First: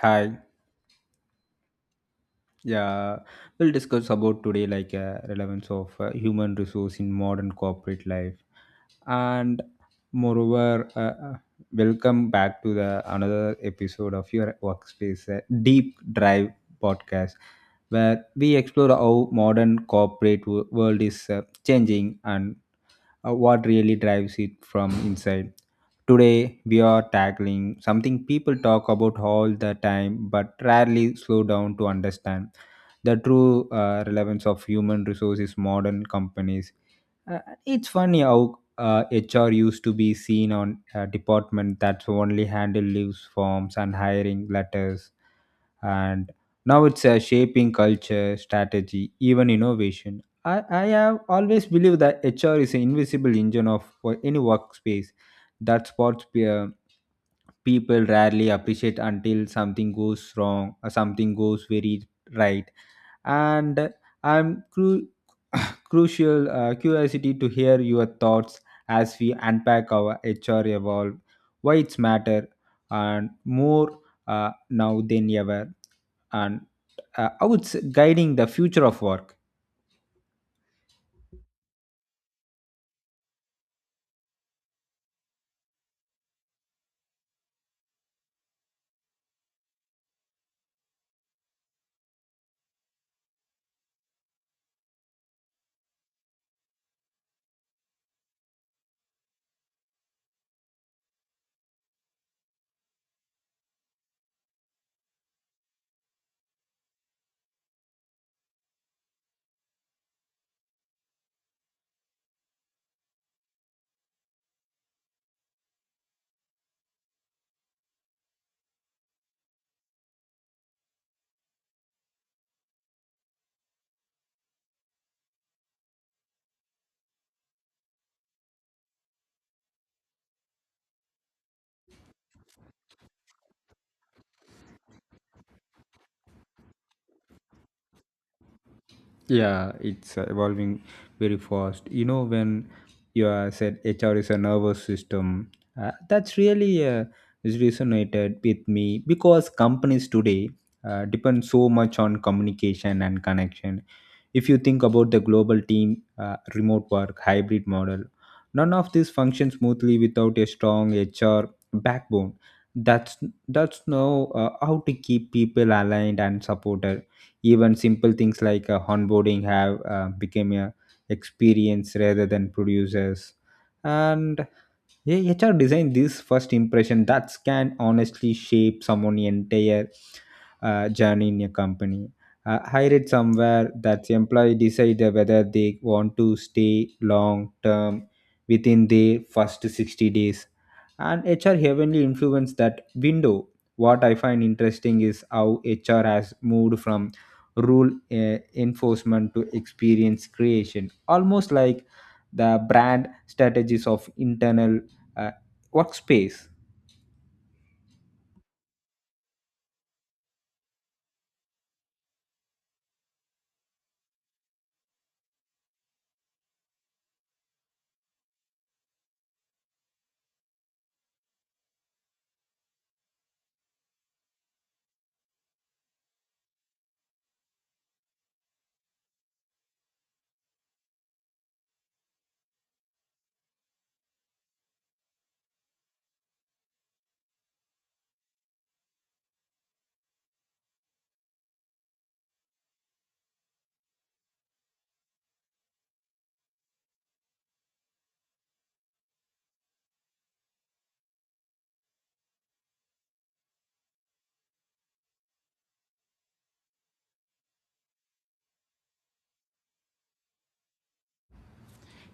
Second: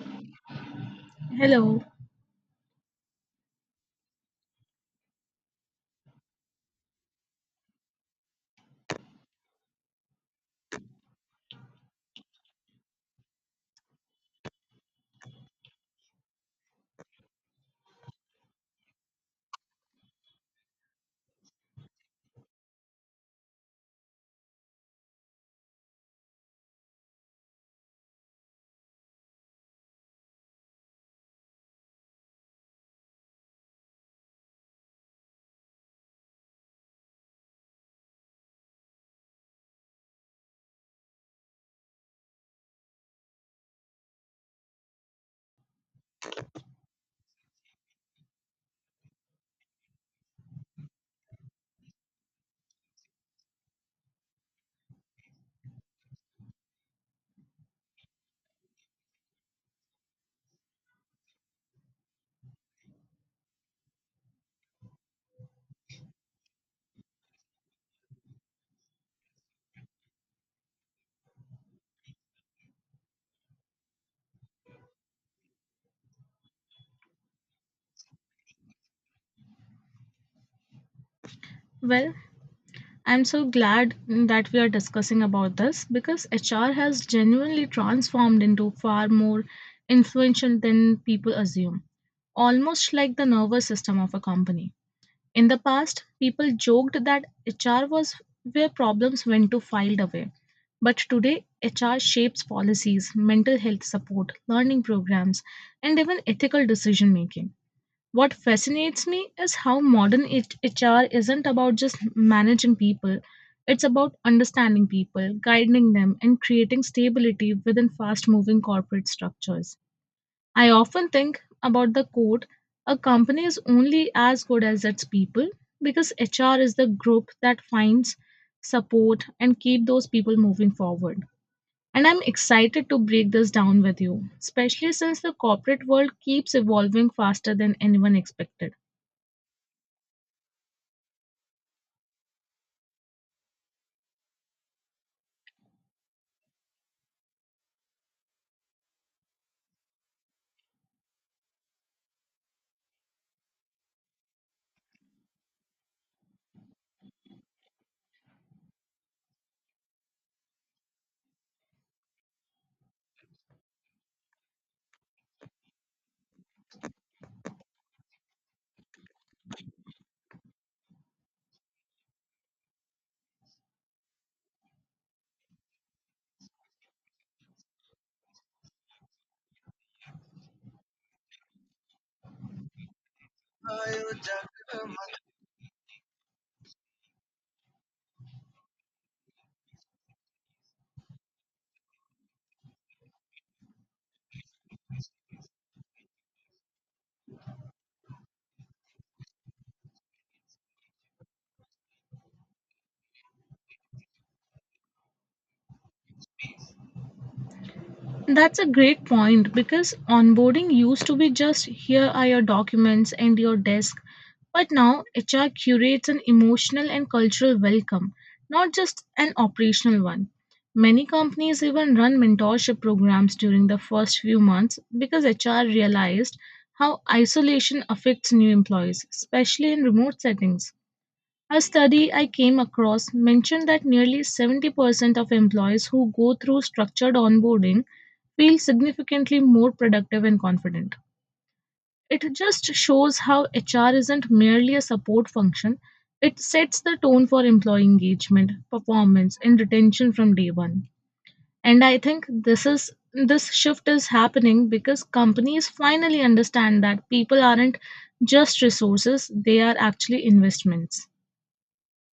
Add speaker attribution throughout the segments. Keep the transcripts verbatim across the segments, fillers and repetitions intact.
Speaker 1: Hi.
Speaker 2: Hello.
Speaker 1: Yeah, we'll discuss about today like uh, relevance of uh, human resource in modern corporate life, and moreover, uh, uh, welcome back to the another episode of your workspace uh, deep drive podcast, where we explore how modern corporate w- world is uh, changing and uh, what really drives it from inside. Today, we are tackling something people talk about all the time but rarely slow down to understand the true uh, relevance of human resources modern companies. Uh, it's funny how uh, H R used to be seen on a department that's only handled leaves forms and hiring letters and now it's uh, shaping culture strategy even innovation. I, I have always believed that hr is an invisible engine of for any workspace that spots uh, people rarely appreciate until something goes wrong or something goes very right. And I'm cru- crucial uh, curiosity to hear your thoughts as we unpack our H R evolve, why it's matter, and more uh, now than ever, and uh, how it's guiding the future of work.
Speaker 2: Well, I'm so glad that we are discussing about this because H R has genuinely transformed into far more influential than people assume, almost like the nervous system of a company. In the past, people joked that H R was where problems went to filed away. But today, H R shapes policies, mental health support, learning programs, and even ethical decision making. What fascinates me is how modern H- HR isn't about just managing people. It's about understanding people, guiding them, and creating stability within fast moving corporate structures. I often think about the quote a company is only as good as its people because H R is the group that finds support and keep those people moving forward. And I'm excited to break this down with you, especially since the corporate world keeps evolving faster than anyone expected.
Speaker 1: Yeah, it's uh, evolving very fast. You know, when you uh, said H R is a nervous system, uh, that's really uh, is resonated with me because companies today uh, depend so much on communication and connection. If you think about the global team, uh, remote work, hybrid model, none of these function smoothly without a strong H R backbone. That's that's know uh, how to keep people aligned and supported. Even simple things like uh, onboarding have uh, become a experience rather than producers and yeah, H R design this first impression that can honestly shape someone's entire uh, journey in a company. Uh, I read somewhere that the employee decide whether they want to stay long term within their first sixty days. And H R heavily influence that window. What I find interesting is how H R has moved from rule uh, enforcement to experience creation, almost like the brand strategies of internal uh, workspace.
Speaker 2: That's a great point because onboarding used to be just here are your documents and your desk, but now H R curates an emotional and cultural welcome, not just an operational one. Many companies even run mentorship programs during the first few months because H R realized how isolation affects new employees, especially in remote settings. A study I came across mentioned that nearly seventy percent of employees who go through structured onboarding feel significantly more productive and confident. It just shows how H R isn't merely a support function, it sets the tone for employee engagement, performance, and retention from day one. And I think this is this shift is happening because companies finally understand that people aren't just resources, they are actually investments.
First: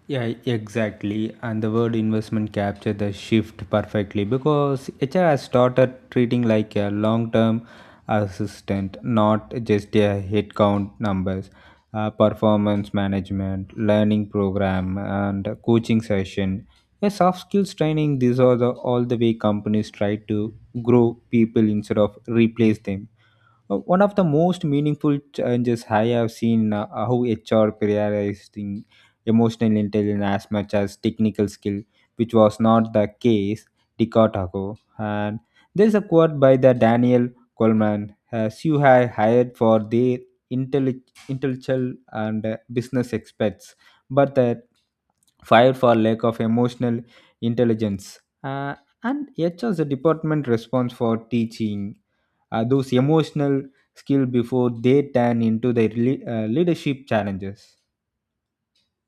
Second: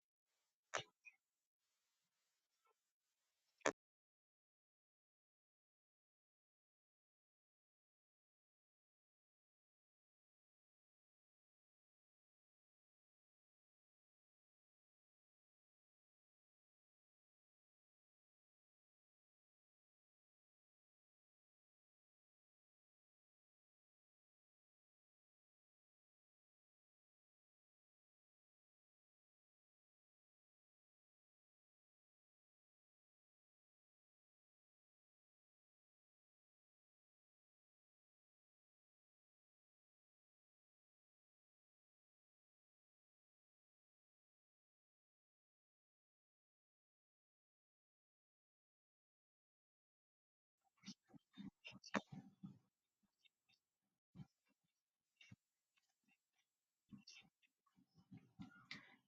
Speaker 1: Yeah, exactly. And the word investment captured the shift perfectly because H R has started treating like a long term assistant, not just a headcount numbers, uh, performance management, learning program, and coaching session. Yeah, soft skills training, these are the all the way companies try to grow people instead of replace them. Uh, One of the most meaningful changes I have seen uh, how H R prioritizing emotional intelligence as much as technical skill, which was not the case decade ago. And there's a quote by the Daniel Coleman, as you have hired for their intelli- intellectual and uh, business experts, but the fired for lack of emotional intelligence. Uh, and H R's department response for teaching uh, those emotional skill before they turn into their le- uh, leadership challenges.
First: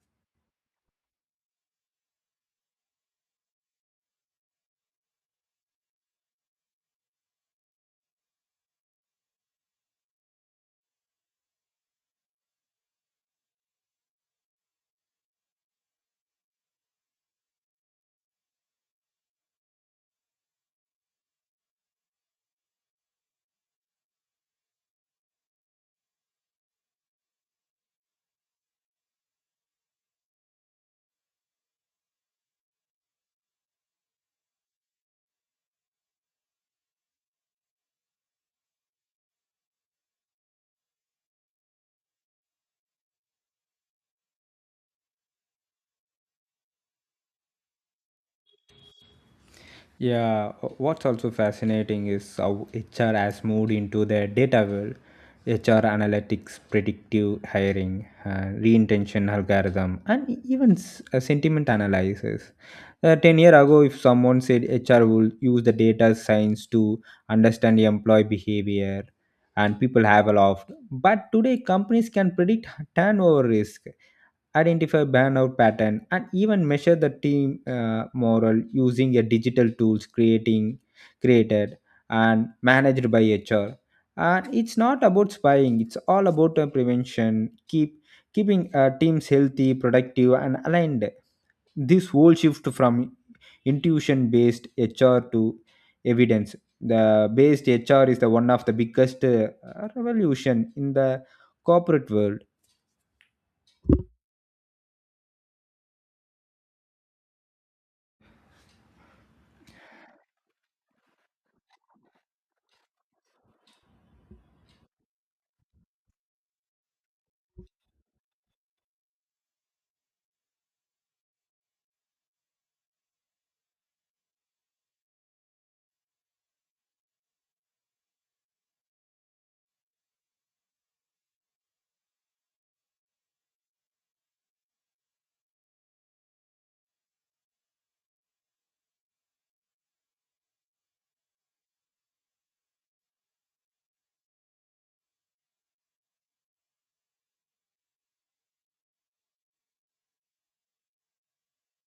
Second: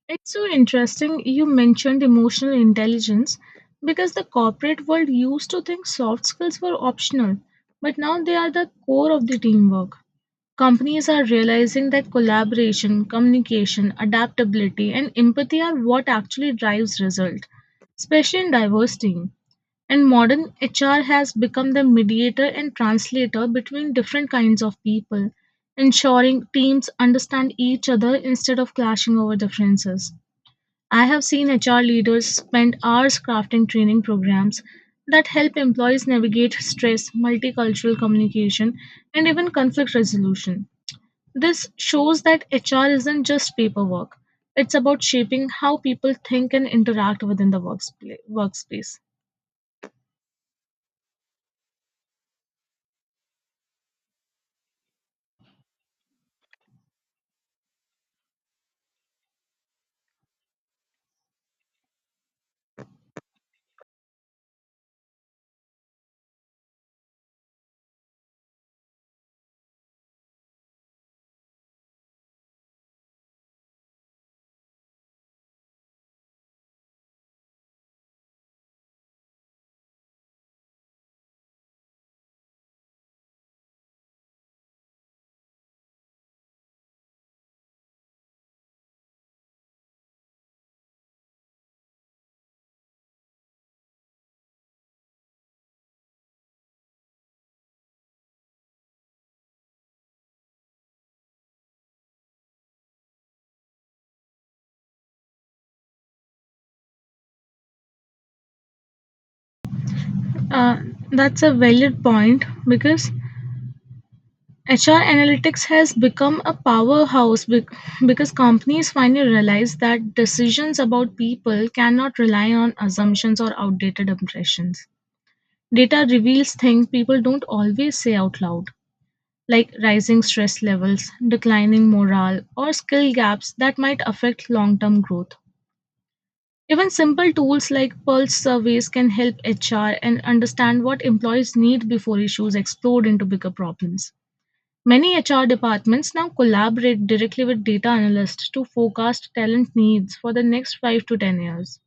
Speaker 2: It's so interesting you mentioned emotional intelligence because the corporate world used to think soft skills were optional, but now they are the core of the teamwork. Companies are realizing that collaboration, communication, adaptability, and empathy are what actually drives result, especially in diverse teams. And modern H R has become the mediator and translator between different kinds of people, ensuring teams understand each other instead of clashing over differences. I have seen H R leaders spend hours crafting training programs that help employees navigate stress, multicultural communication, and even conflict resolution. This shows that H R isn't just paperwork, it's about shaping how people think and interact within the workspla- workspace.
Speaker 1: Yeah, wh- what's also fascinating is how H R has moved into the data world. H R analytics, predictive hiring, uh, reintention algorithm, and e- even s- uh, sentiment analysis. Uh, ten years ago, if someone said H R will use the data science to understand the employee behavior, and people have laughed. But today, companies can predict turnover risk, identify burnout pattern and even measure the team uh, morale using a digital tools creating created and managed by hr. And it's not about spying, it's all about uh, prevention keep keeping uh, teams healthy productive and aligned. This whole shift from intuition based hr to evidence the based hr is the one of the biggest uh, revolution in the corporate world.
Speaker 2: Uh, that's a valid point because H R analytics has become a powerhouse bec- because companies finally realize that decisions about people cannot rely on assumptions or outdated impressions. Data reveals things people don't always say out loud, like rising stress levels, declining morale, or skill gaps that might affect long term growth. Even simple tools like pulse surveys can help H R and understand what employees need before issues explode into bigger problems. Many H R departments now collaborate directly with data analysts to forecast talent needs for the next five to ten years.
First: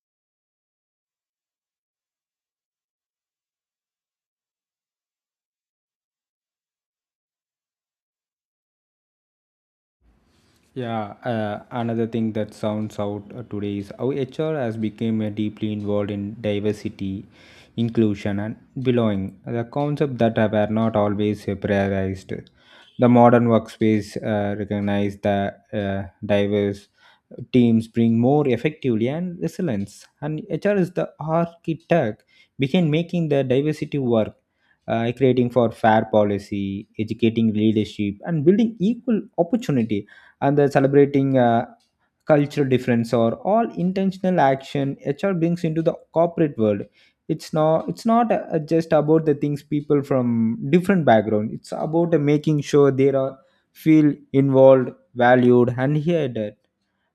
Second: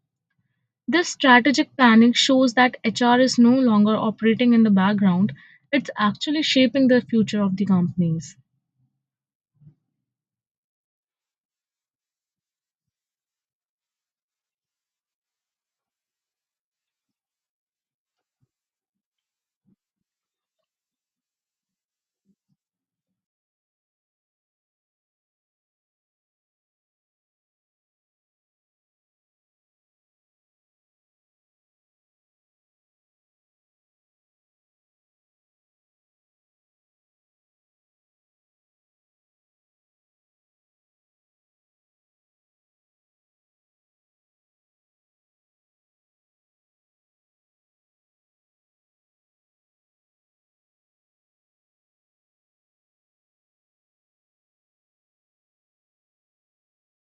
Speaker 2: This strategic planning shows that H R is no longer operating in the background, it's actually shaping the future of the companies.
Speaker 1: Yeah, uh, another thing that sounds out uh, today is how H R has become uh, deeply involved in diversity, inclusion, and belonging. The concept that were not always uh, prioritized. The modern workspace uh, recognize that uh, diverse teams bring more effectively and resilience. And H R is the architect behind making the diversity work, uh, creating for fair policy, educating leadership, and building equal opportunity and the celebrating uh, cultural difference or all intentional action hr brings into the corporate world. It's not it's not uh, just about the things people from different background, it's about uh, making sure they are feel involved valued and heard. A-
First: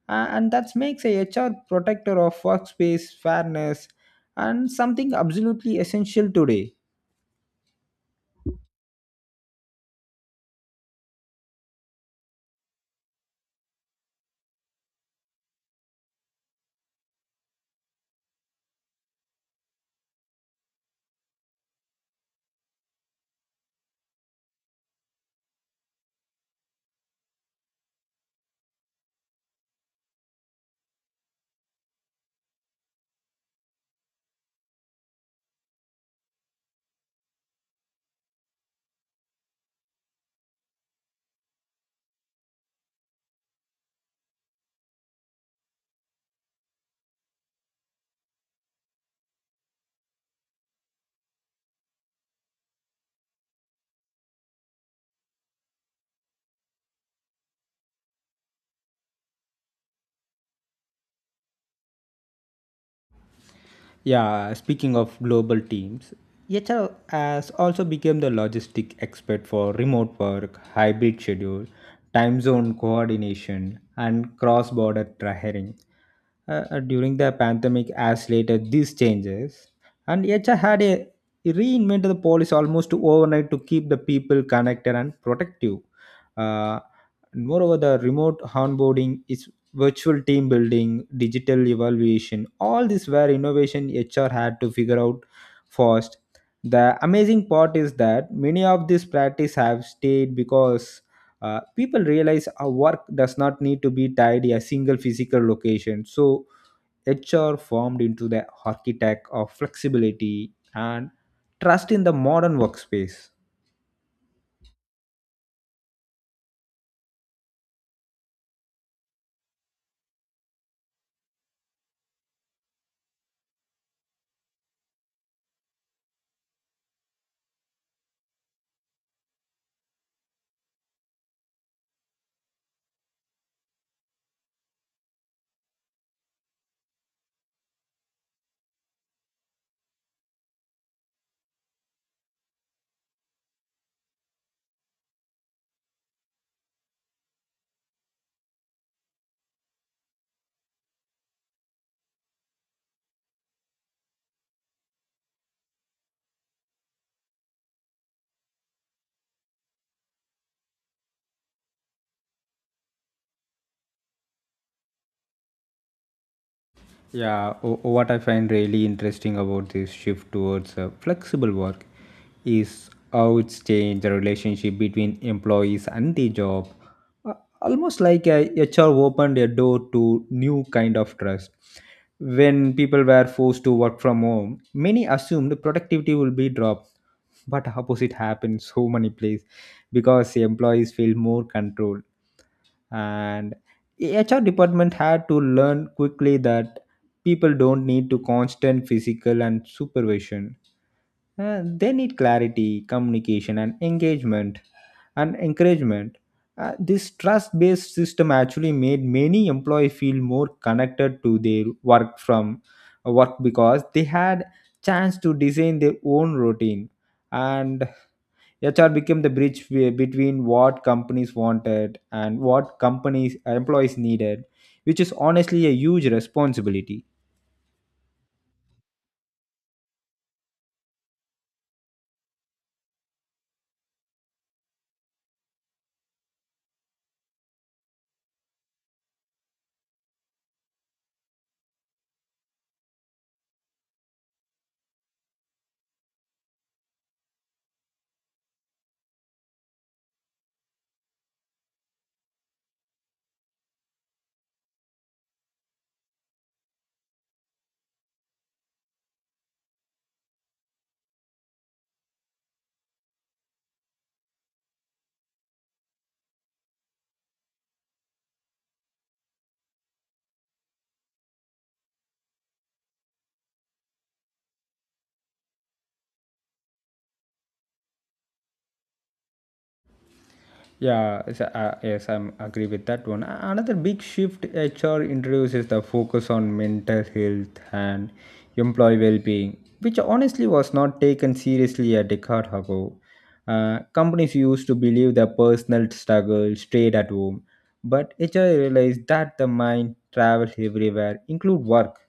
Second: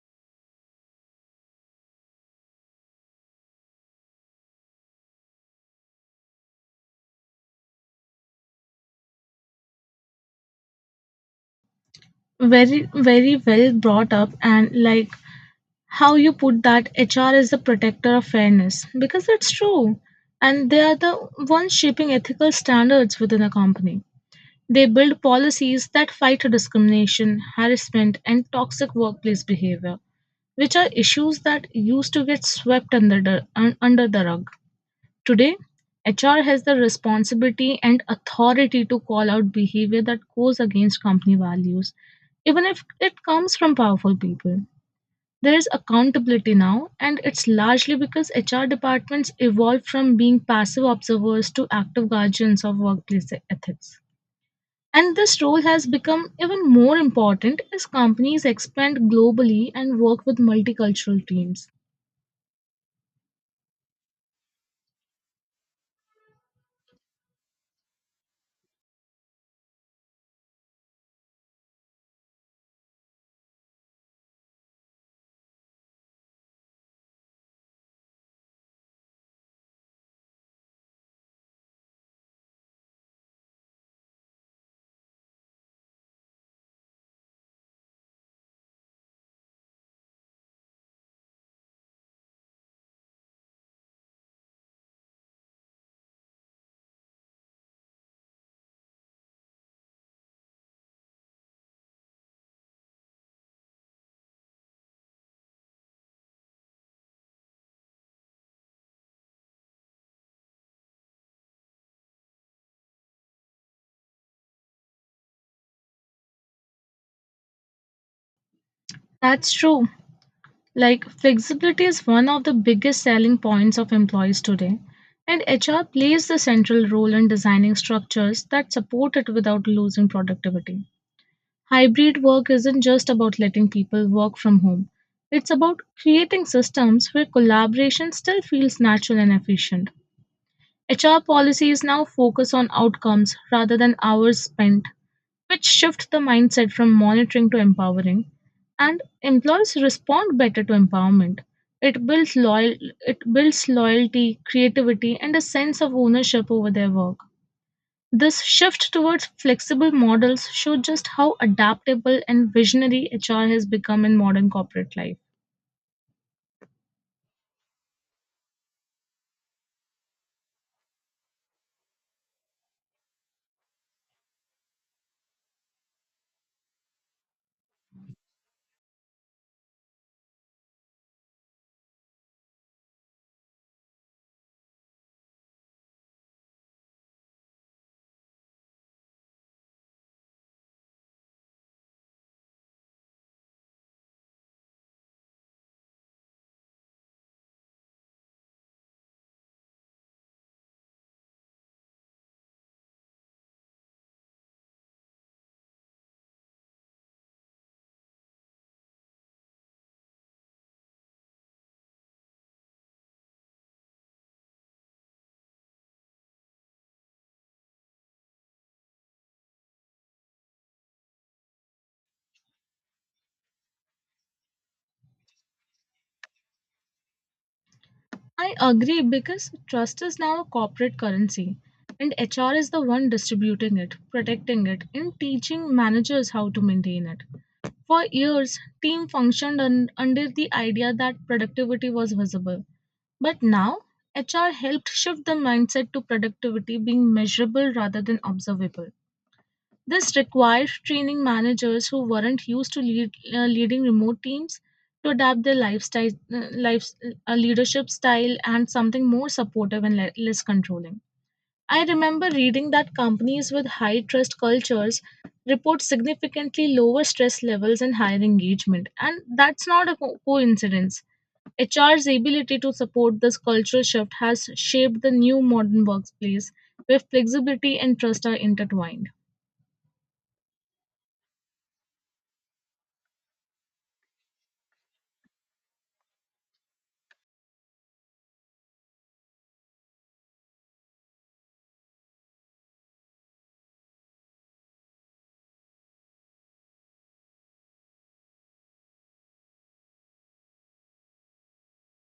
Speaker 1: And that makes a hr protector of workspace fairness and something absolutely essential today.
Speaker 2: Very, very well brought up, and like how you put that H R is the protector of fairness because it's true, and they are the ones shaping ethical standards within a company. They build policies that fight discrimination, harassment, and toxic workplace behavior, which are issues that used to get swept under the, un- under the rug. Today, H R has the responsibility and authority to call out behavior that goes against company values, even if it comes from powerful people. There is accountability now, and it's largely because H R departments evolved from being passive observers to active guardians of workplace ethics. And this role has become even more important as companies expand globally and work with multicultural teams.
Speaker 1: Yeah, speaking of global teams, H R has also become the logistic expert for remote work, hybrid schedule, time zone coordination, and cross-border hiring. Uh, uh, during the pandemic, as later these changes, and H R had a reinvented the policy almost overnight to keep the people connected and protective. Uh, Moreover, the remote onboarding is virtual team building, digital evaluation, all these were innovation H R had to figure out first. The amazing part is that many of these practice have stayed because uh, people realize our work does not need to be tied to a single physical location. So H R formed into the architect of flexibility and trust in the modern workspace.
Speaker 2: That's true. Like, flexibility is one of the biggest selling points of employees today, and H R plays the central role in designing structures that support it without losing productivity. Hybrid work isn't just about letting people work from home, it's about creating systems where collaboration still feels natural and efficient. H R policies now focus on outcomes rather than hours spent, which shift the mindset from monitoring to empowering, and employers respond better to empowerment. It builds loyal it builds loyalty, creativity, and a sense of ownership over their work. This shift towards flexible models shows just how adaptable and visionary H R has become in modern corporate life.
Speaker 1: Yeah, o- what I find really interesting about this shift towards uh, flexible work is how it's changed the relationship between employees and the job. Uh, Almost like uh, H R opened a door to new kind of trust. When people were forced to work from home, many assumed productivity will be dropped, but opposite happened so many places because the employees feel more control. And H R department had to learn quickly that people don't need to constant physical and supervision. Uh, they need clarity, communication, and engagement and encouragement. Uh, this trust based system actually made many employees feel more connected to their work from uh, work because they had chance to design their own routine. And H R became the bridge be- between what companies wanted and what companies employees needed, which is honestly a huge responsibility.
Speaker 2: I agree because trust is now a corporate currency and H R is the one distributing it, protecting it, and teaching managers how to maintain it. For years, team functioned un- under the idea that productivity was visible. But now, H R helped shift the mindset to productivity being measurable rather than observable. This required training managers who weren't used to lead, uh, leading remote teams to adapt their lifestyle, uh, life, uh, leadership style and something more supportive and le- less controlling. I remember reading that companies with high trust cultures report significantly lower stress levels and higher engagement, and that's not a co- coincidence. H R's ability to support this cultural shift has shaped the new modern workplace where flexibility and trust are intertwined.
Speaker 1: Yeah, it's a- uh, yes, I'm agree with that one. A- Another big shift H R introduces the focus on mental health and employee well-being, which honestly was not taken seriously a decade ago. Uh, companies used to believe their personal struggle stayed at home, but H R realized that the mind travels everywhere, include work.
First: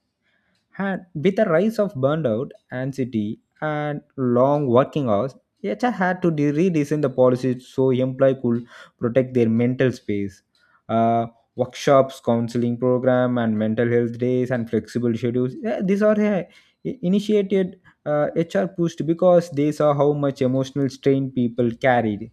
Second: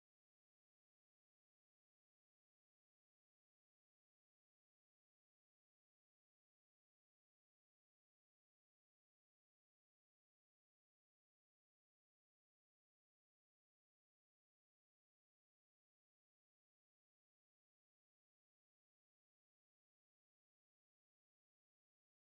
Speaker 1: And with the rise of burnout, anxiety, and long working hours, H R had to de- redesign the policies so employees could protect their mental space. Uh, Workshops, counseling program, and mental health days and flexible schedules. eh, These are eh, i- initiated uh, H R pushed because they saw how much emotional strain people carried.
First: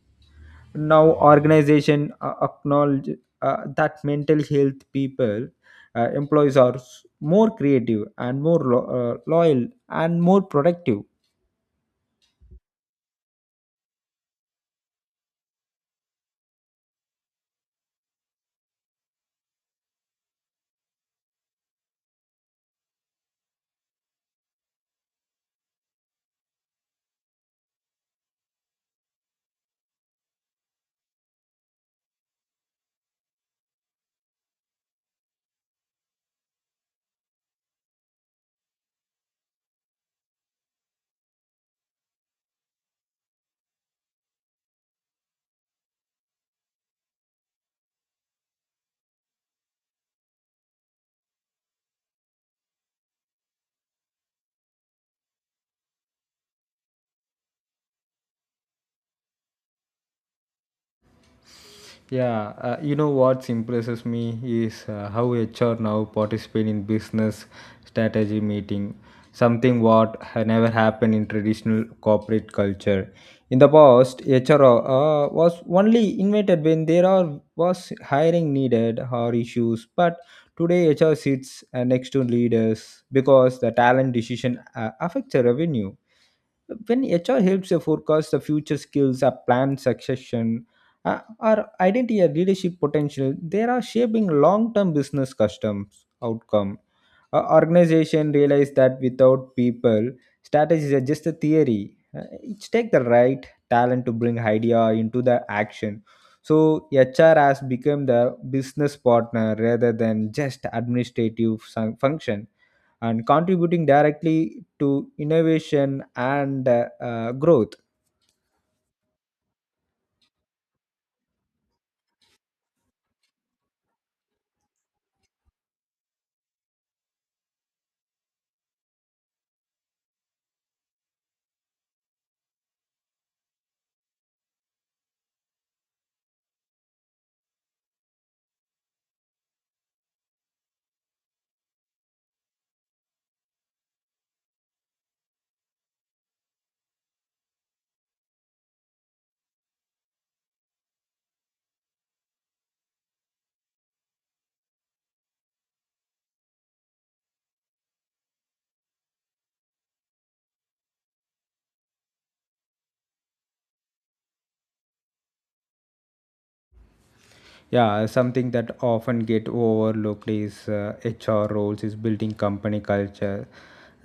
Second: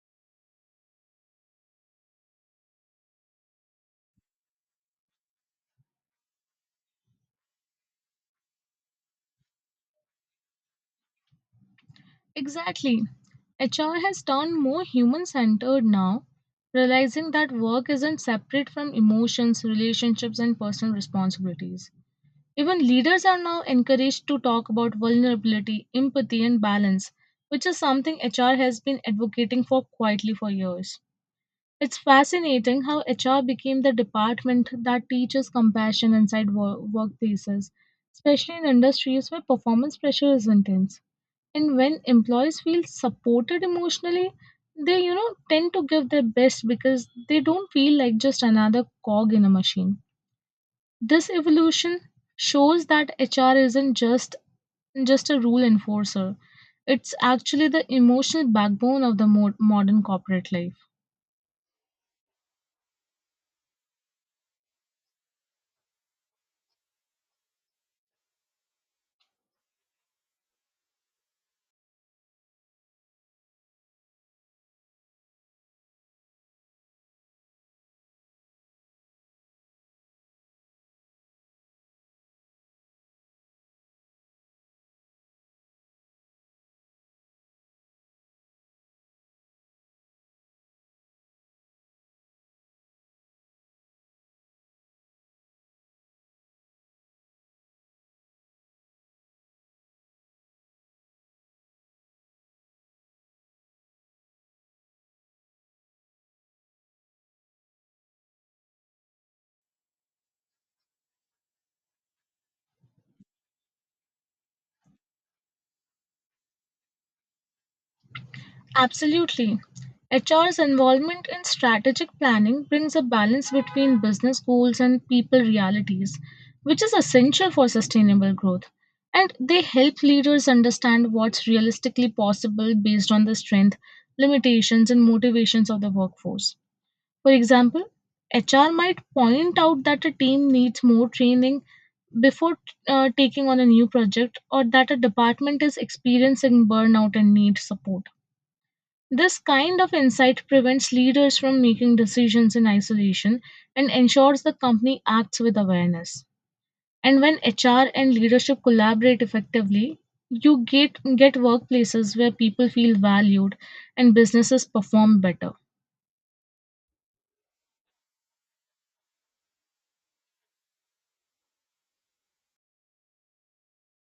Speaker 1: Now organization uh, acknowledge uh, that mental health people uh, employees are s- more creative and more lo- uh, loyal and more productive.
Speaker 2: Exactly. H R has turned more human centered now, realizing that work isn't separate from emotions, relationships, and personal responsibilities. Even leaders are now encouraged to talk about vulnerability, empathy, and balance, which is something H R has been advocating for quietly for years. It's fascinating how H R became the department that teaches compassion inside wo- workplaces, especially in industries where performance pressure is intense. And when employees feel supported emotionally, they you know tend to give their best because they don't feel like just another cog in a machine. This evolution shows that H R isn't just just a rule enforcer. It's actually the emotional backbone of the mo- modern corporate life.
Speaker 1: Yeah, uh, you know what impresses me is uh, how H R now participate in business strategy meeting, something what had never happened in traditional corporate culture. In the past, H R uh, was only invited when there are was hiring needed or issues, but today H R sits uh, next to leaders because the talent decision uh, affects the revenue. When H R helps you forecast the future skills, a planned succession, uh, or identity or leadership potential, they are shaping long-term business customs outcome. A organization realize that without people, strategies are just a theory. Uh, it takes the right talent to bring idea into the action. So H R has become the business partner rather than just administrative sun- function and contributing directly to innovation and uh, uh, growth.
Speaker 2: Absolutely. H R's involvement in strategic planning brings a balance between business goals and people realities, which is essential for sustainable growth. And they help leaders understand what's realistically possible based on the strength, limitations, and motivations of the workforce. For example, H R might point out that a team needs more training before uh, taking on a new project or that a department is experiencing burnout and needs support. This kind of insight prevents leaders from making decisions in isolation and ensures the company acts with awareness. And when H R and leadership collaborate effectively, you get, get workplaces where people feel valued and businesses perform better.
Speaker 1: Yeah, something that often get overlooked is uh, H R roles is building company culture.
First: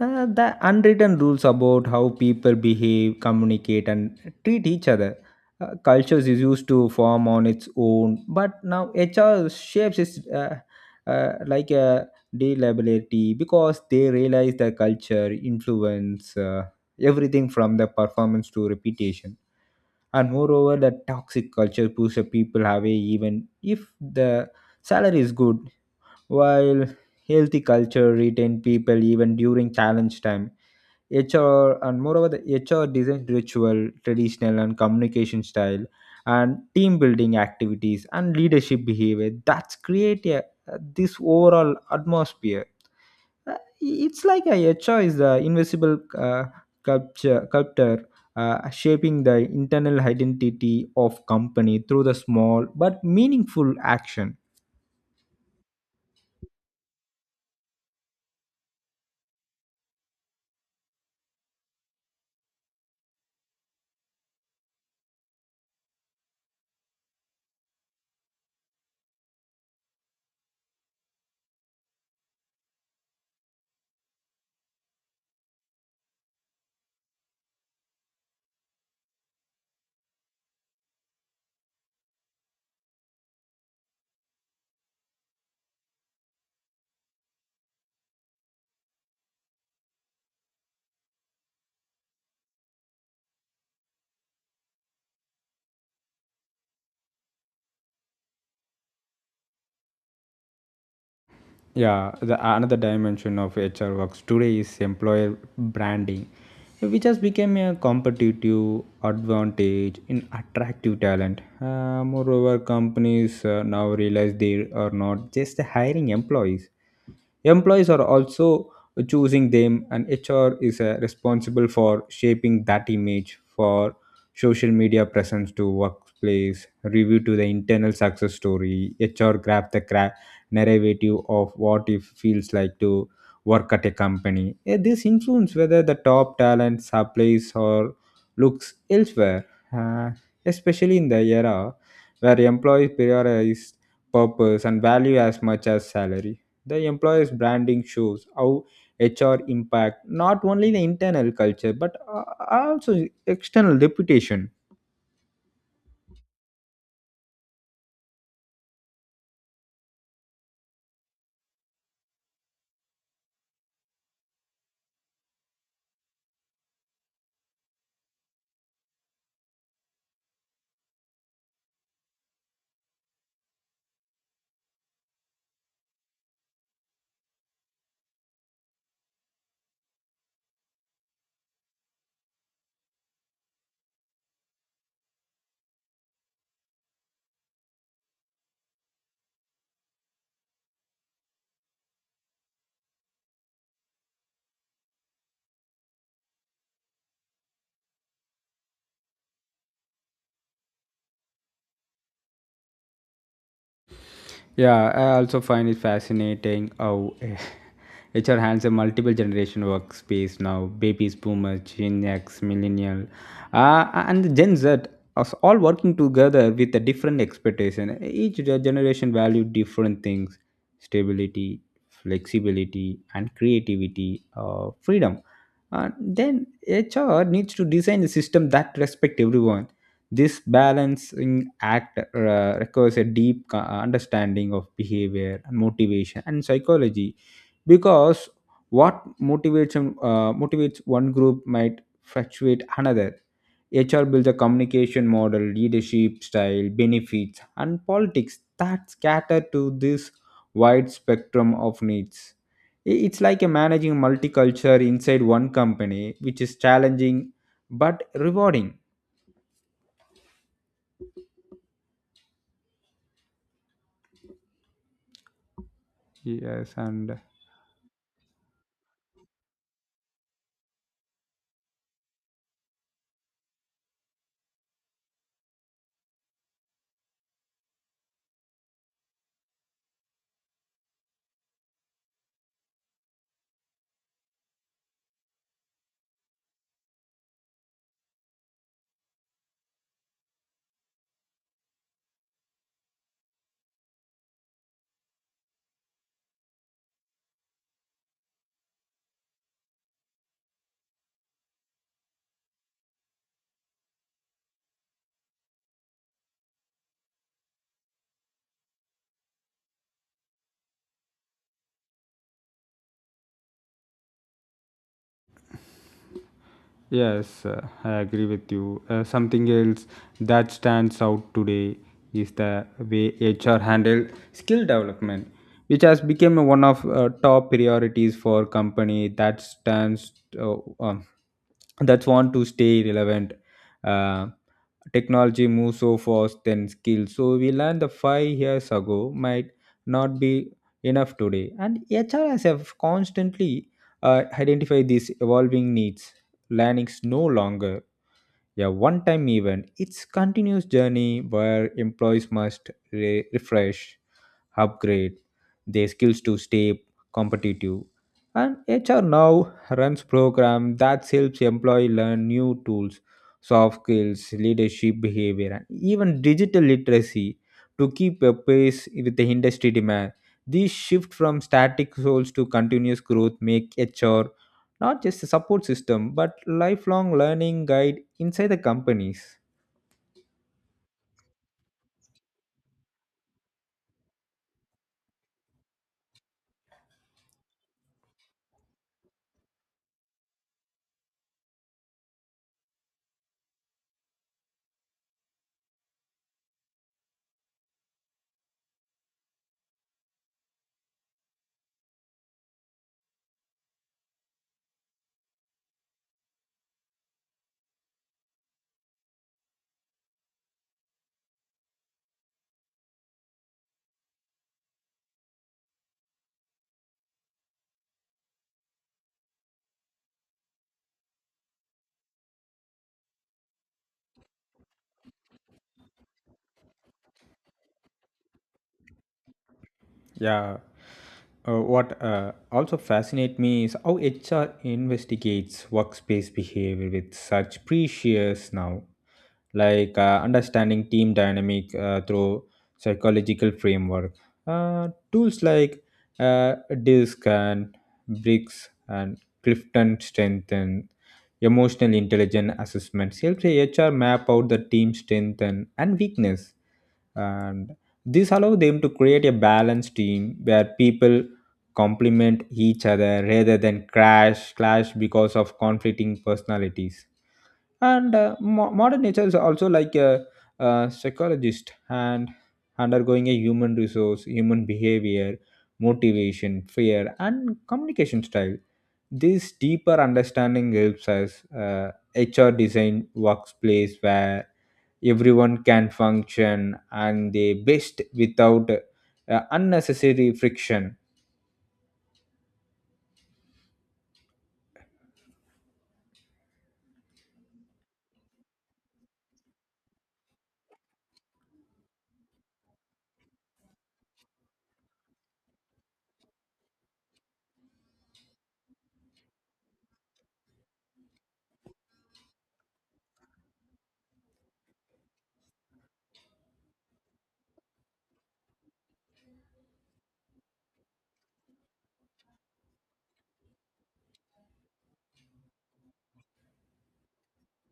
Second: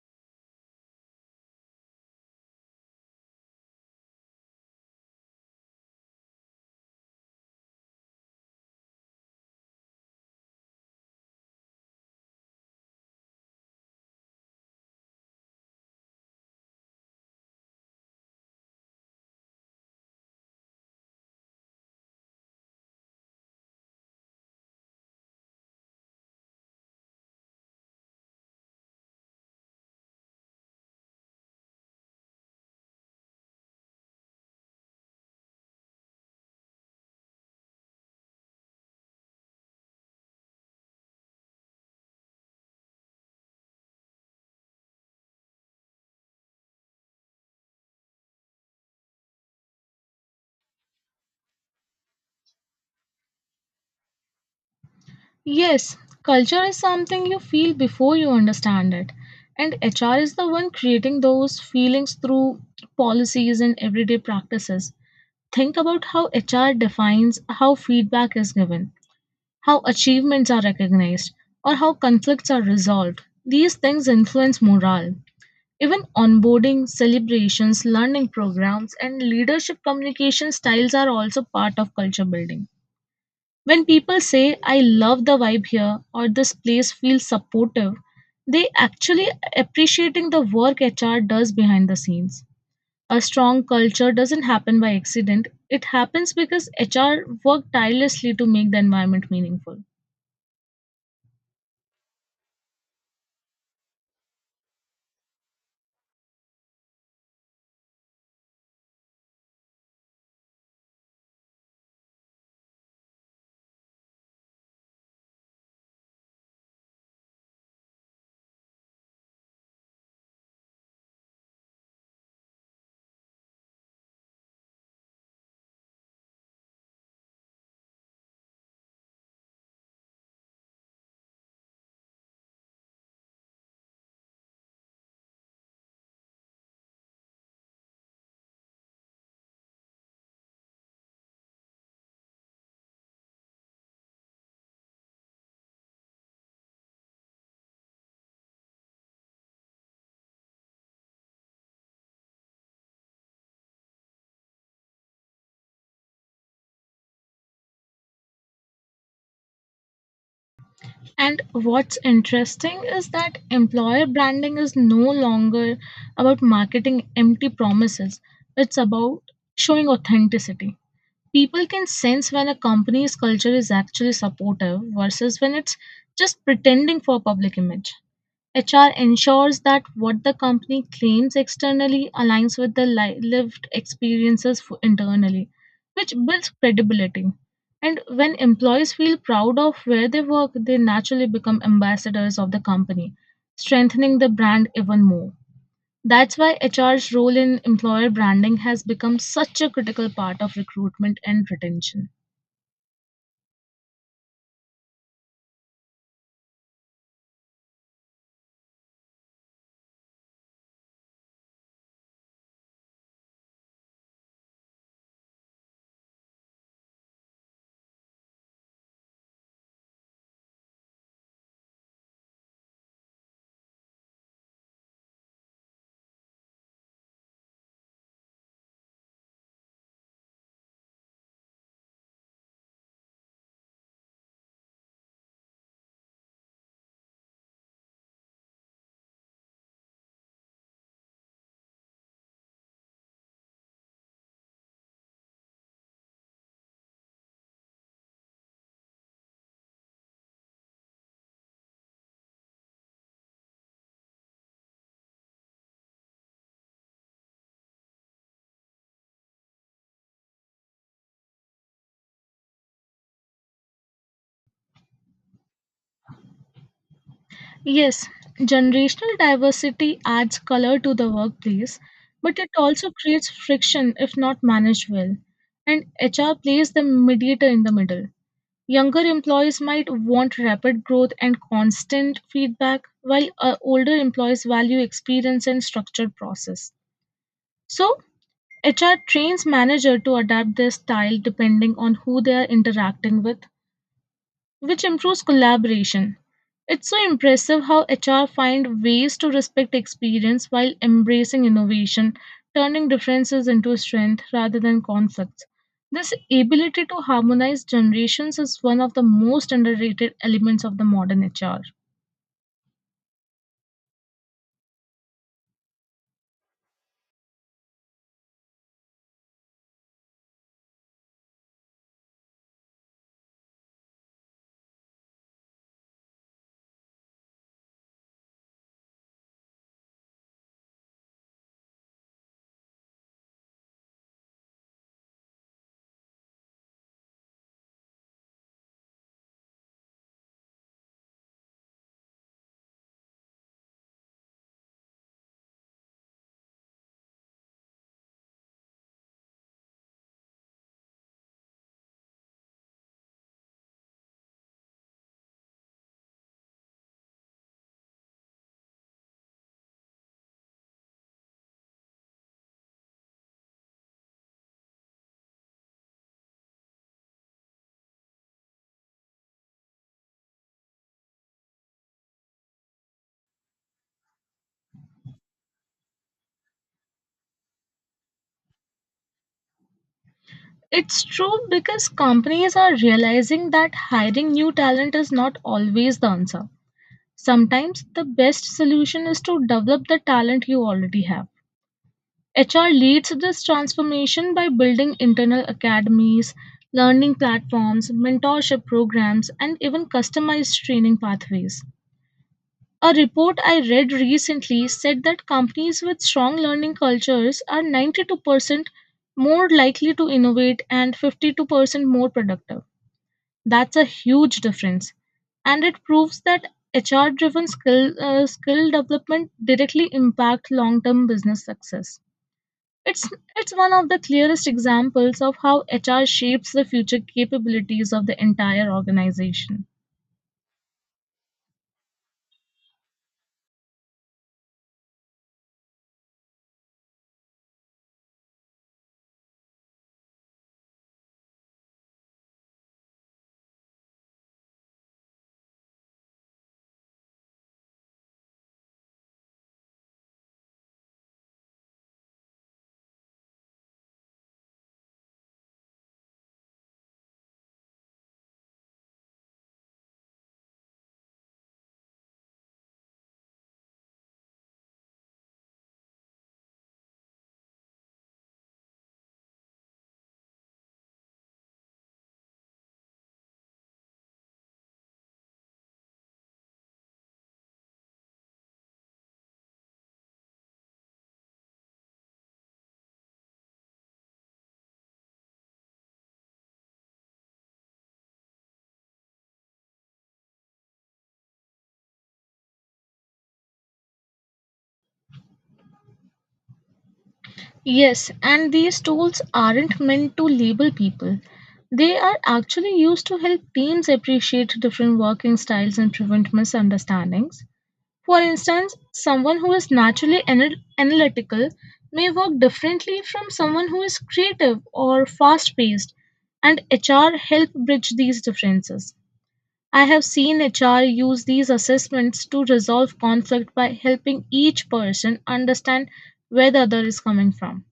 Speaker 1: Uh, the unwritten rules about how people behave, communicate, and treat each other. Uh, cultures is used to form on its own, but now H R shapes is uh, uh, like a deliability because they realize the culture influence uh, everything from the performance to reputation. And moreover the toxic culture pushes people away even if the salary is good, while healthy culture retain people even during challenge time. Hr and moreover the hr design ritual traditional and communication style and team building activities and leadership behavior that's create a, this overall atmosphere. uh, it's like a, a choice, the invisible uh, culture, culture uh, shaping the internal identity of company through the small but meaningful action.
Speaker 2: Yes, culture is something you feel before you understand it. And H R is the one creating those feelings through policies and everyday practices. Think about how H R defines how feedback is given, how achievements are recognized, or how conflicts are resolved. These things influence morale. Even onboarding, celebrations, learning programs, and leadership communication styles are also part of culture building. When people say, I love the vibe here, or this place feels supportive, they actually appreciating the work H R does behind the scenes. A strong culture doesn't happen by accident. It happens because H R worked tirelessly to make the environment meaningful.
Speaker 1: Yeah, the another dimension of H R works today is employer branding, which has become a competitive advantage in attractive talent. Uh, moreover, companies uh, now realize they are not just hiring employees; employees are also choosing them, and H R is uh, responsible for shaping that image for social media presence to workplace, review to the internal success story. H R craft the cra- narrative of what it feels like to work at a company. Eh, This influence whether the top talent supplies or looks elsewhere, uh, especially in the era where employees prioritize purpose and value as much as salary. The employer's branding shows how hr impact not only the internal culture but uh, also external reputation.
Speaker 2: And what's interesting is that employer branding is no longer about marketing empty promises. It's about showing authenticity. People can sense when a company's culture is actually supportive versus when it's just pretending for public image. H R ensures that what the company claims externally aligns with the li- lived experiences f- internally, which builds credibility. And when employees feel proud of where they work, they naturally become ambassadors of the company, strengthening the brand even more. That's why H R's role in employer branding has become such a critical part of recruitment and retention.
Speaker 1: Yeah, I also find it fascinating how H R handles a multiple generation workspace now. Babies, boomers, Gen X, millennial, uh, and Gen Z are all working together with a different expectation. Each ge- generation value different things: stability, flexibility, and creativity, uh, freedom. Uh, then H R needs to design a system that respect everyone. This balancing act uh, requires a deep co- understanding of behavior and motivation and psychology because what motivation uh, motivates one group might fluctuate another. H R builds a communication model, leadership style, benefits, and politics that cater to this wide spectrum of needs. I- It's like a managing multiculture inside one company, which is challenging but rewarding. Yes, and
Speaker 2: Yes, generational diversity adds color to the workplace, but it also creates friction if not managed well. And H R plays the mediator in the middle. Younger employees might want rapid growth and constant feedback, while uh, older employees value experience and structured process. So, H R trains manager to adapt their style depending on who they are interacting with, which improves collaboration. It's so impressive how H R find ways to respect experience while embracing innovation, turning differences into strength rather than conflicts. This ability to harmonize generations is one of the most underrated elements of the modern H R.
Speaker 1: Yes, uh, I agree with you. Uh, something else that stands out today is the way H R handle skill development, which has become one of uh, top priorities for company that stands uh, um, that want to stay relevant. Uh, Technology moves so fast than skills, so we learned the five years ago might not be enough today, and H R has have constantly uh, identified these evolving needs. Learning is no longer a one time event, it's continuous journey where employees must re- refresh, upgrade their skills to stay competitive, and hr now runs program that helps employee learn new tools, soft skills, leadership behavior, and even digital literacy to keep a pace with the industry demand. This shift from static goals to continuous growth make hr not just a support system but lifelong learning guide inside the companies.
Speaker 2: It's true because companies are realizing that hiring new talent is not always the answer. Sometimes the best solution is to develop the talent you already have. H R leads this transformation by building internal academies, learning platforms, mentorship programs, and even customized training pathways. A report I read recently said that companies with strong learning cultures are ninety-two percent more likely to innovate and fifty-two percent more productive. That's a huge difference. And it proves that H R driven skill, uh, skill development directly impact long term business success. It's it's one of the clearest examples of how H R shapes the future capabilities of the entire organization.
Speaker 1: Yeah. Uh, what uh, also fascinates me is how H R investigates workspace behavior with such precious now, like uh, understanding team dynamic uh, through psychological framework. Uh, tools like uh, D I S C and B R I C S and Clifton Strength and emotional intelligence assessments helps H R map out the team strength and, and weakness, and this allows them to create a balanced team where people complement each other rather than crash clash because of conflicting personalities, and uh, mo- modern nature is also like a, a psychologist and undergoing a human resource human behavior, motivation, fear, and communication style. This deeper understanding helps us uh, hr design workplace where everyone can function and they best without uh, unnecessary friction.
Speaker 2: Yes, and these tools aren't meant to label people. They are actually used to help teams appreciate different working styles and prevent misunderstandings. For instance, someone who is naturally anal- analytical may work differently from someone who is creative or fast paced, and H R help bridge these differences. I have seen H R use these assessments to resolve conflict by helping each person understand where the other is coming from.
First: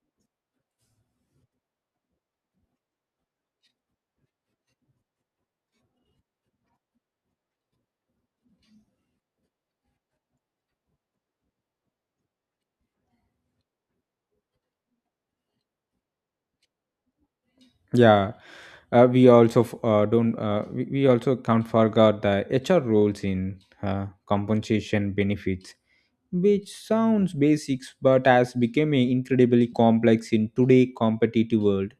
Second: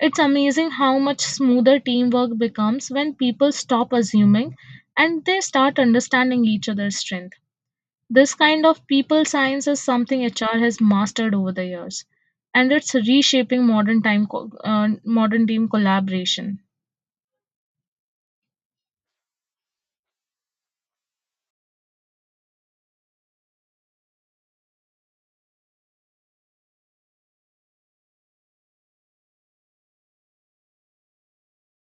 Speaker 2: It's amazing how much smoother teamwork becomes when people stop assuming and they start understanding each other's strength. This kind of people science is something H R has mastered over the years, and it's reshaping modern time co- uh, modern team collaboration.
Speaker 1: Yeah. uh, we also f- uh, don't uh, we, we also can't forget the hr roles in uh, compensation benefits, which sounds basics but has become incredibly complex in today competitive world.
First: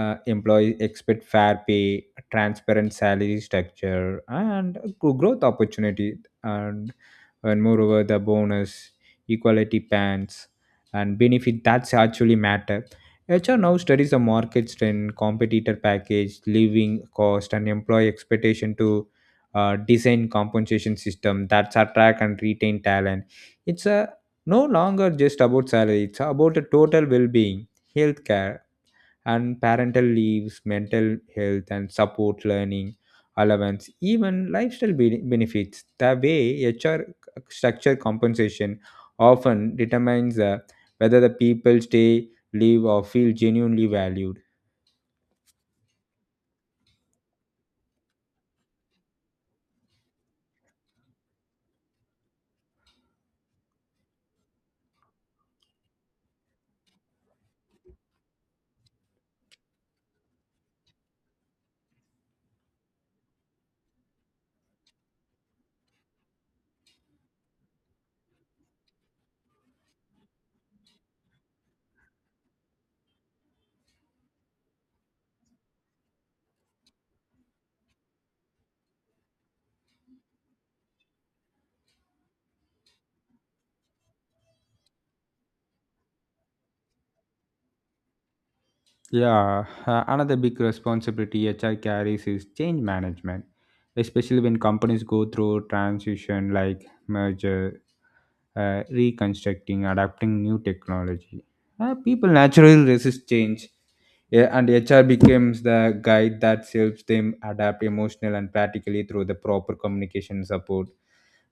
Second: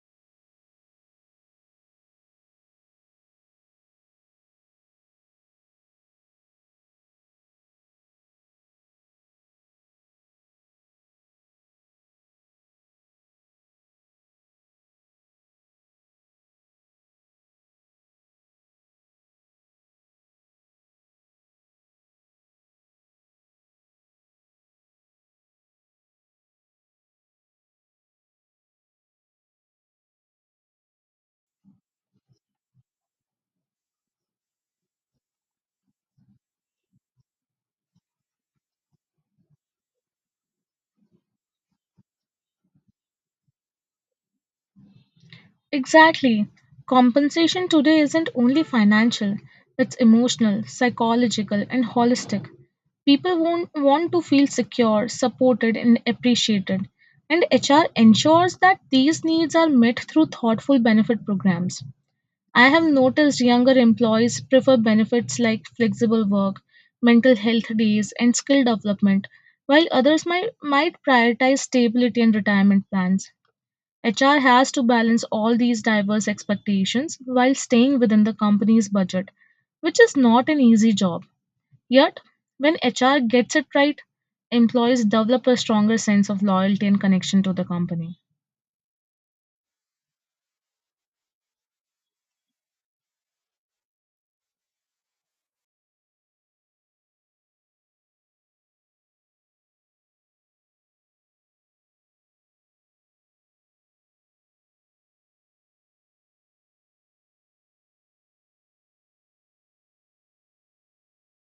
Speaker 1: Uh, employees expect fair pay, transparent salary structure, and gro- growth opportunity, and and moreover the bonus, equality pans, and benefit that's actually matter. H R now studies the market strength, competitor package, living cost, and employee expectation to uh, design compensation system that's attract and retain talent. It's a no longer just about salary; it's about the total well-being, healthcare and parental leaves, mental health, and support learning allowance, even lifestyle be- benefits. The way H R structure compensation often determines uh, whether the people stay, live, or feel genuinely valued.
Speaker 2: Exactly. Compensation today isn't only financial, it's emotional, psychological, and holistic. People won't want to feel secure, supported, and appreciated. And H R ensures that these needs are met through thoughtful benefit programs. I have noticed younger employees prefer benefits like flexible work, mental health days, and skill development, while others might, might prioritize stability and retirement plans. H R has to balance all these diverse expectations while staying within the company's budget, which is not an easy job. Yet, when H R gets it right, employees develop a stronger sense of loyalty and connection to the company.
Speaker 1: Yeah, uh, another big responsibility H R carries is change management, especially when companies go through transition like merger, uh, reconstructing, adapting new technology. Uh, people naturally resist change, yeah, and H R becomes the guide that helps them adapt emotionally and practically through the proper communication support.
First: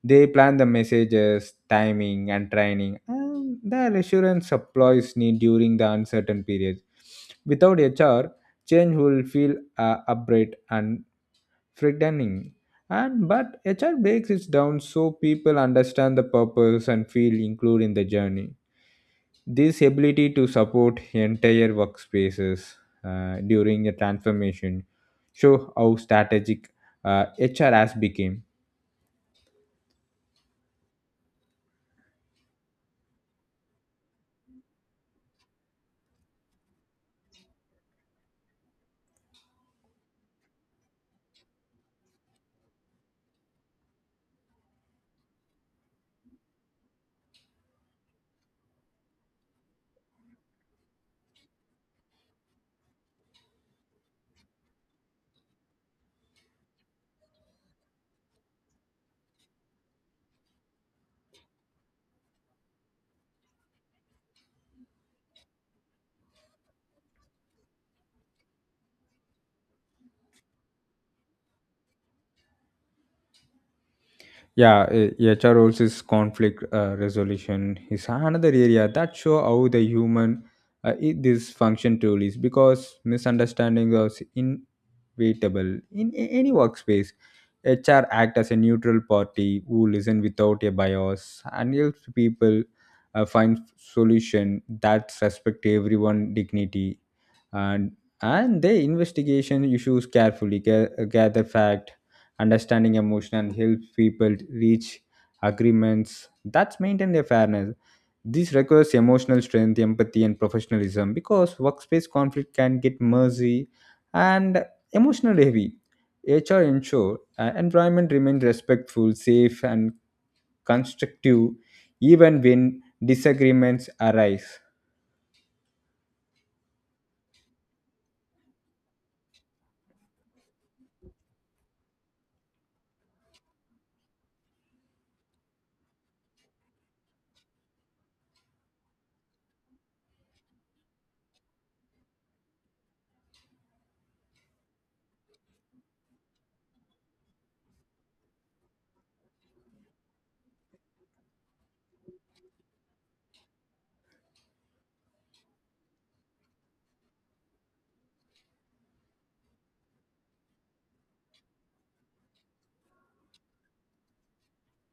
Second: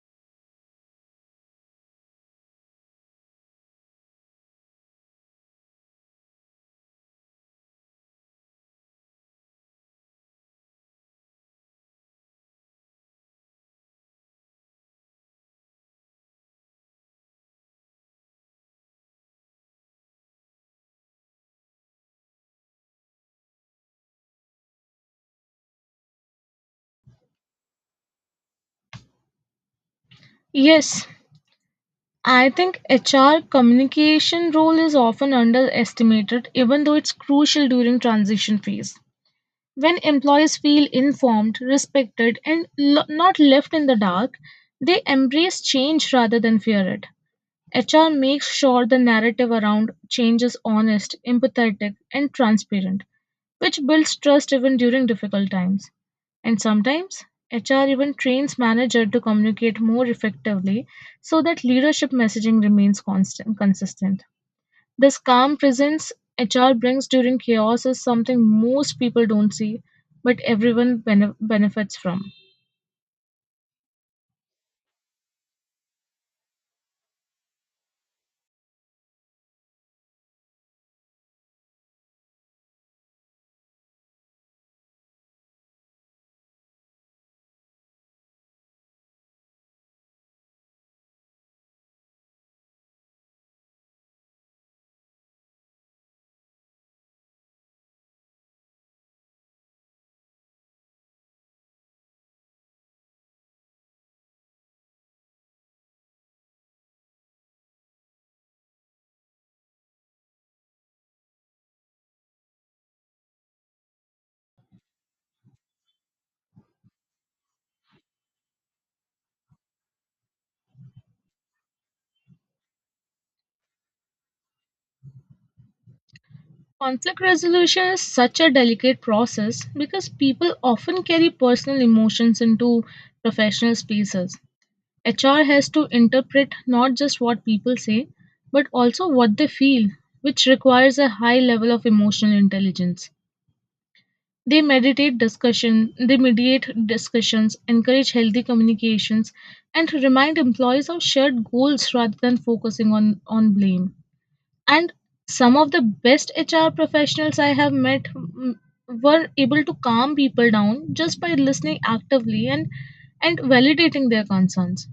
Speaker 1: They plan the messages, timing, and training, and the assurance supplies need during the uncertain periods. Without H R, change will feel uh, abrupt and frightening. And but H R breaks it down so people understand the purpose and feel included in the journey. This ability to support entire workspaces uh, during a transformation show how strategic uh, H R has become.
Speaker 2: Yes, I think H R communication role is often underestimated even though it's crucial during transition phase. When employees feel informed, respected and lo- not left in the dark, they embrace change rather than fear it. H R makes sure the narrative around change is honest, empathetic, and transparent, which builds trust even during difficult times. And sometimes, H R even trains manager to communicate more effectively so that leadership messaging remains constant consistent. This calm presence H R brings during chaos is something most people don't see, but everyone bene- benefits from.
Speaker 1: Yeah, eh, H R also is conflict uh, resolution is another area that show how the human uh, i- this function truly is because misunderstanding is inevitable in a- any workspace. H R act as a neutral party who listen without a bias and helps people uh, find solution that respect everyone dignity, and and they investigation issues carefully ga- gather fact, understanding emotion, and help people reach agreements that's maintain their fairness. This requires emotional strength, empathy, and professionalism because workspace conflict can get messy and emotionally heavy. HR ensure uh, environment remains respectful, safe, and constructive even when disagreements arise.
Speaker 2: Conflict resolution is such a delicate process because people often carry personal emotions into professional spaces. H R has to interpret not just what people say, but also what they feel, which requires a high level of emotional intelligence. They meditate discussion, they mediate discussions, encourage healthy communications, and remind employees of shared goals rather than focusing on, on blame, and some of the best HR professionals I have met mm, were able to calm people down just by listening actively and and validating their concerns.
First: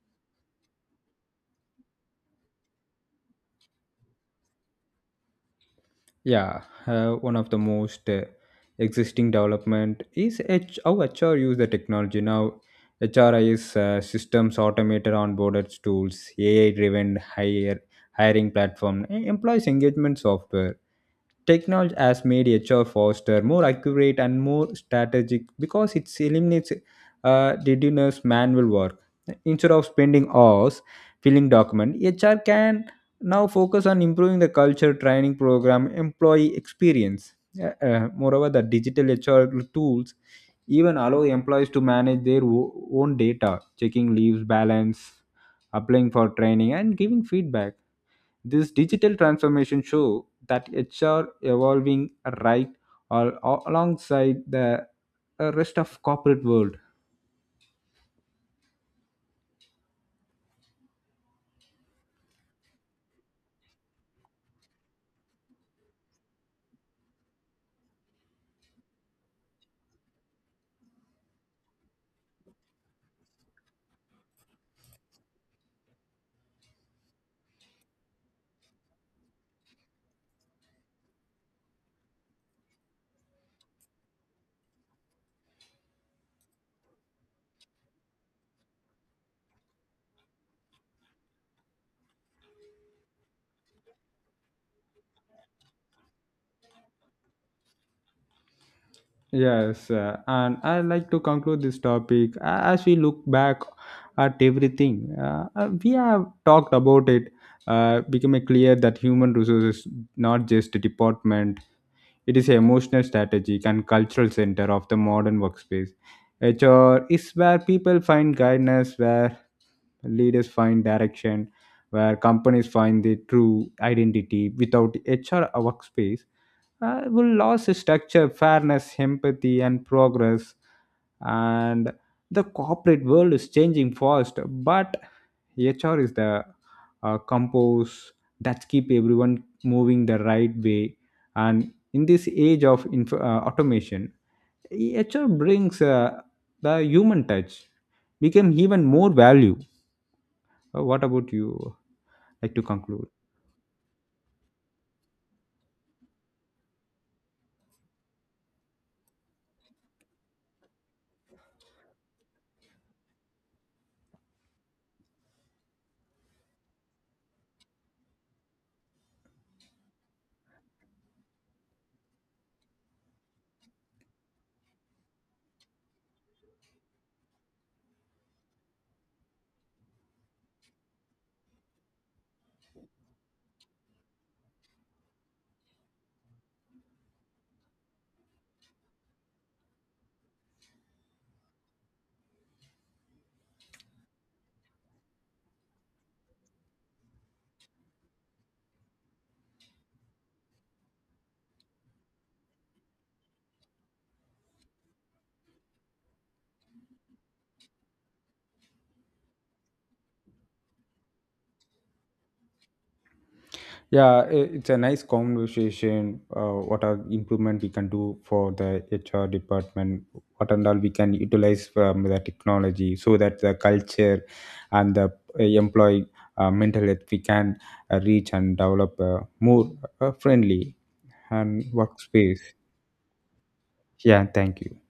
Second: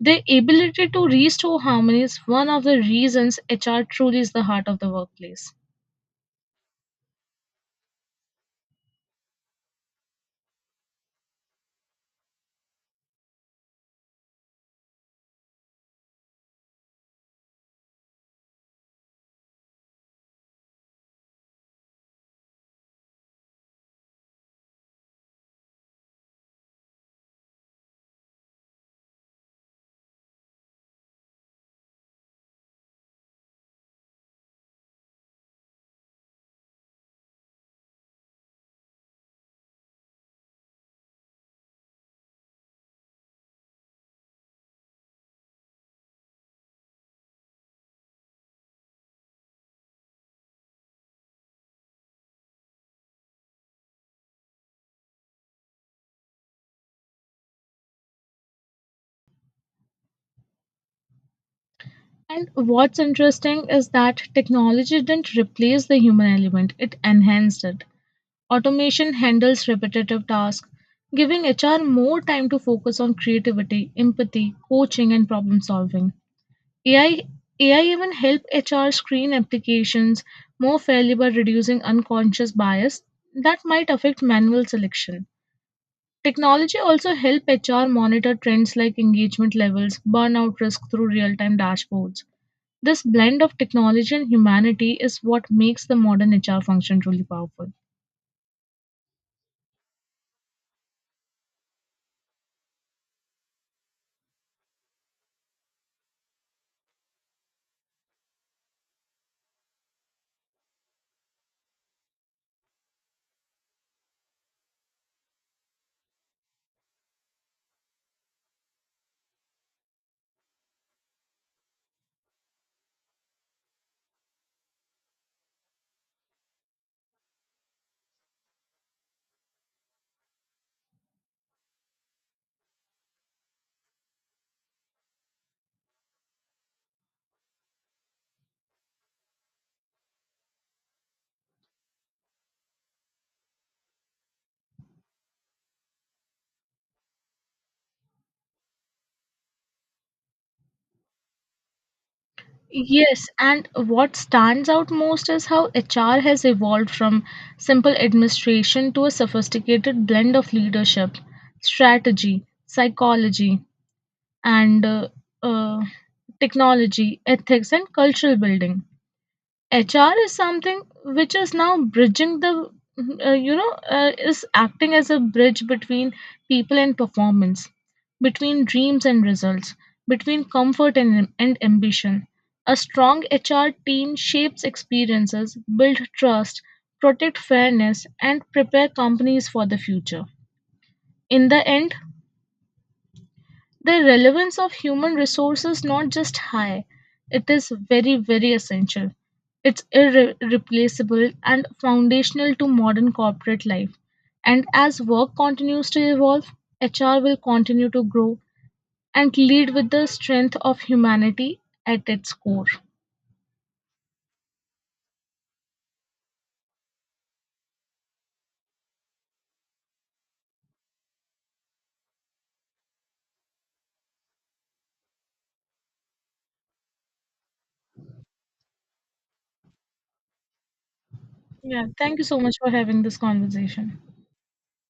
Speaker 2: Their ability to restore harmony is one of the reasons HR truly is the heart of the workplace.
Speaker 1: Yeah, uh, one of the most uh, existing development is H- how H R use the technology now. H R I is uh, systems automated onboarded tools, A I driven hire, hiring platform, e- employees engagement software. Technology has made H R faster, more accurate, and more strategic because it eliminates uh, tedious manual work. Instead of spending hours filling document, H R can now focus on improving the culture, training program, employee experience. Uh, uh, moreover, the digital H R tools even allow employees to manage their o- own data, checking leaves balance, applying for training, and giving feedback. This digital transformation show that H R evolving right al- alongside the uh, rest of corporate world.
Speaker 2: And what's interesting is that technology didn't replace the human element, it enhanced it. Automation handles repetitive tasks, giving H R more time to focus on creativity, empathy, coaching, and problem solving. A I, even help H R screen applications more fairly by reducing unconscious bias that might affect manual selection. Technology also help H R monitor trends like engagement levels, burnout risk through real-time dashboards. This blend of technology and humanity is what makes the modern H R function truly powerful.
Speaker 1: Yes, uh, and I like to conclude this topic A- as we look back at everything. Uh, uh, we have talked about it, uh, becoming clear that human resources is not just a department; it is an emotional, strategic, and cultural center of the modern workspace. H R is where people find guidance, where leaders find direction, where companies find their true identity. Without H R workspace, uh, will lose its structure, fairness, empathy, and progress. And the corporate world is changing fast, but H R is the uh, compose that keep everyone moving the right way. And in this age of inf- uh, automation, H R brings uh, the human touch became even more value. Uh, what about you? Like to conclude.
Speaker 2: Yes, and what stands out most is how H R has evolved from simple administration to a sophisticated blend of leadership, strategy, psychology, and uh, uh, technology, ethics, and cultural building. H R is something which is now bridging the, uh, you know, uh, is acting as a bridge between people and performance, between dreams and results, between comfort and, and ambition. A strong H R team shapes experiences, build trust, protect fairness, and prepare companies for the future. In the end, the relevance of human resources not just high, it is very, very essential. It's irreplaceable and foundational to modern corporate life. And as work continues to evolve, H R will continue to grow and lead with the strength of humanity at its core.
Speaker 1: Yeah, i- it's a nice conversation. Uh, what are improvement we can do for the hr department, what and all we can utilize from the technology so that the culture and the uh, employee uh, mental health we can uh, reach and develop a more uh, friendly and
Speaker 2: Yeah, thank you so
Speaker 1: workspace.
Speaker 2: much for having this conversation.
Speaker 1: Yeah, thank you.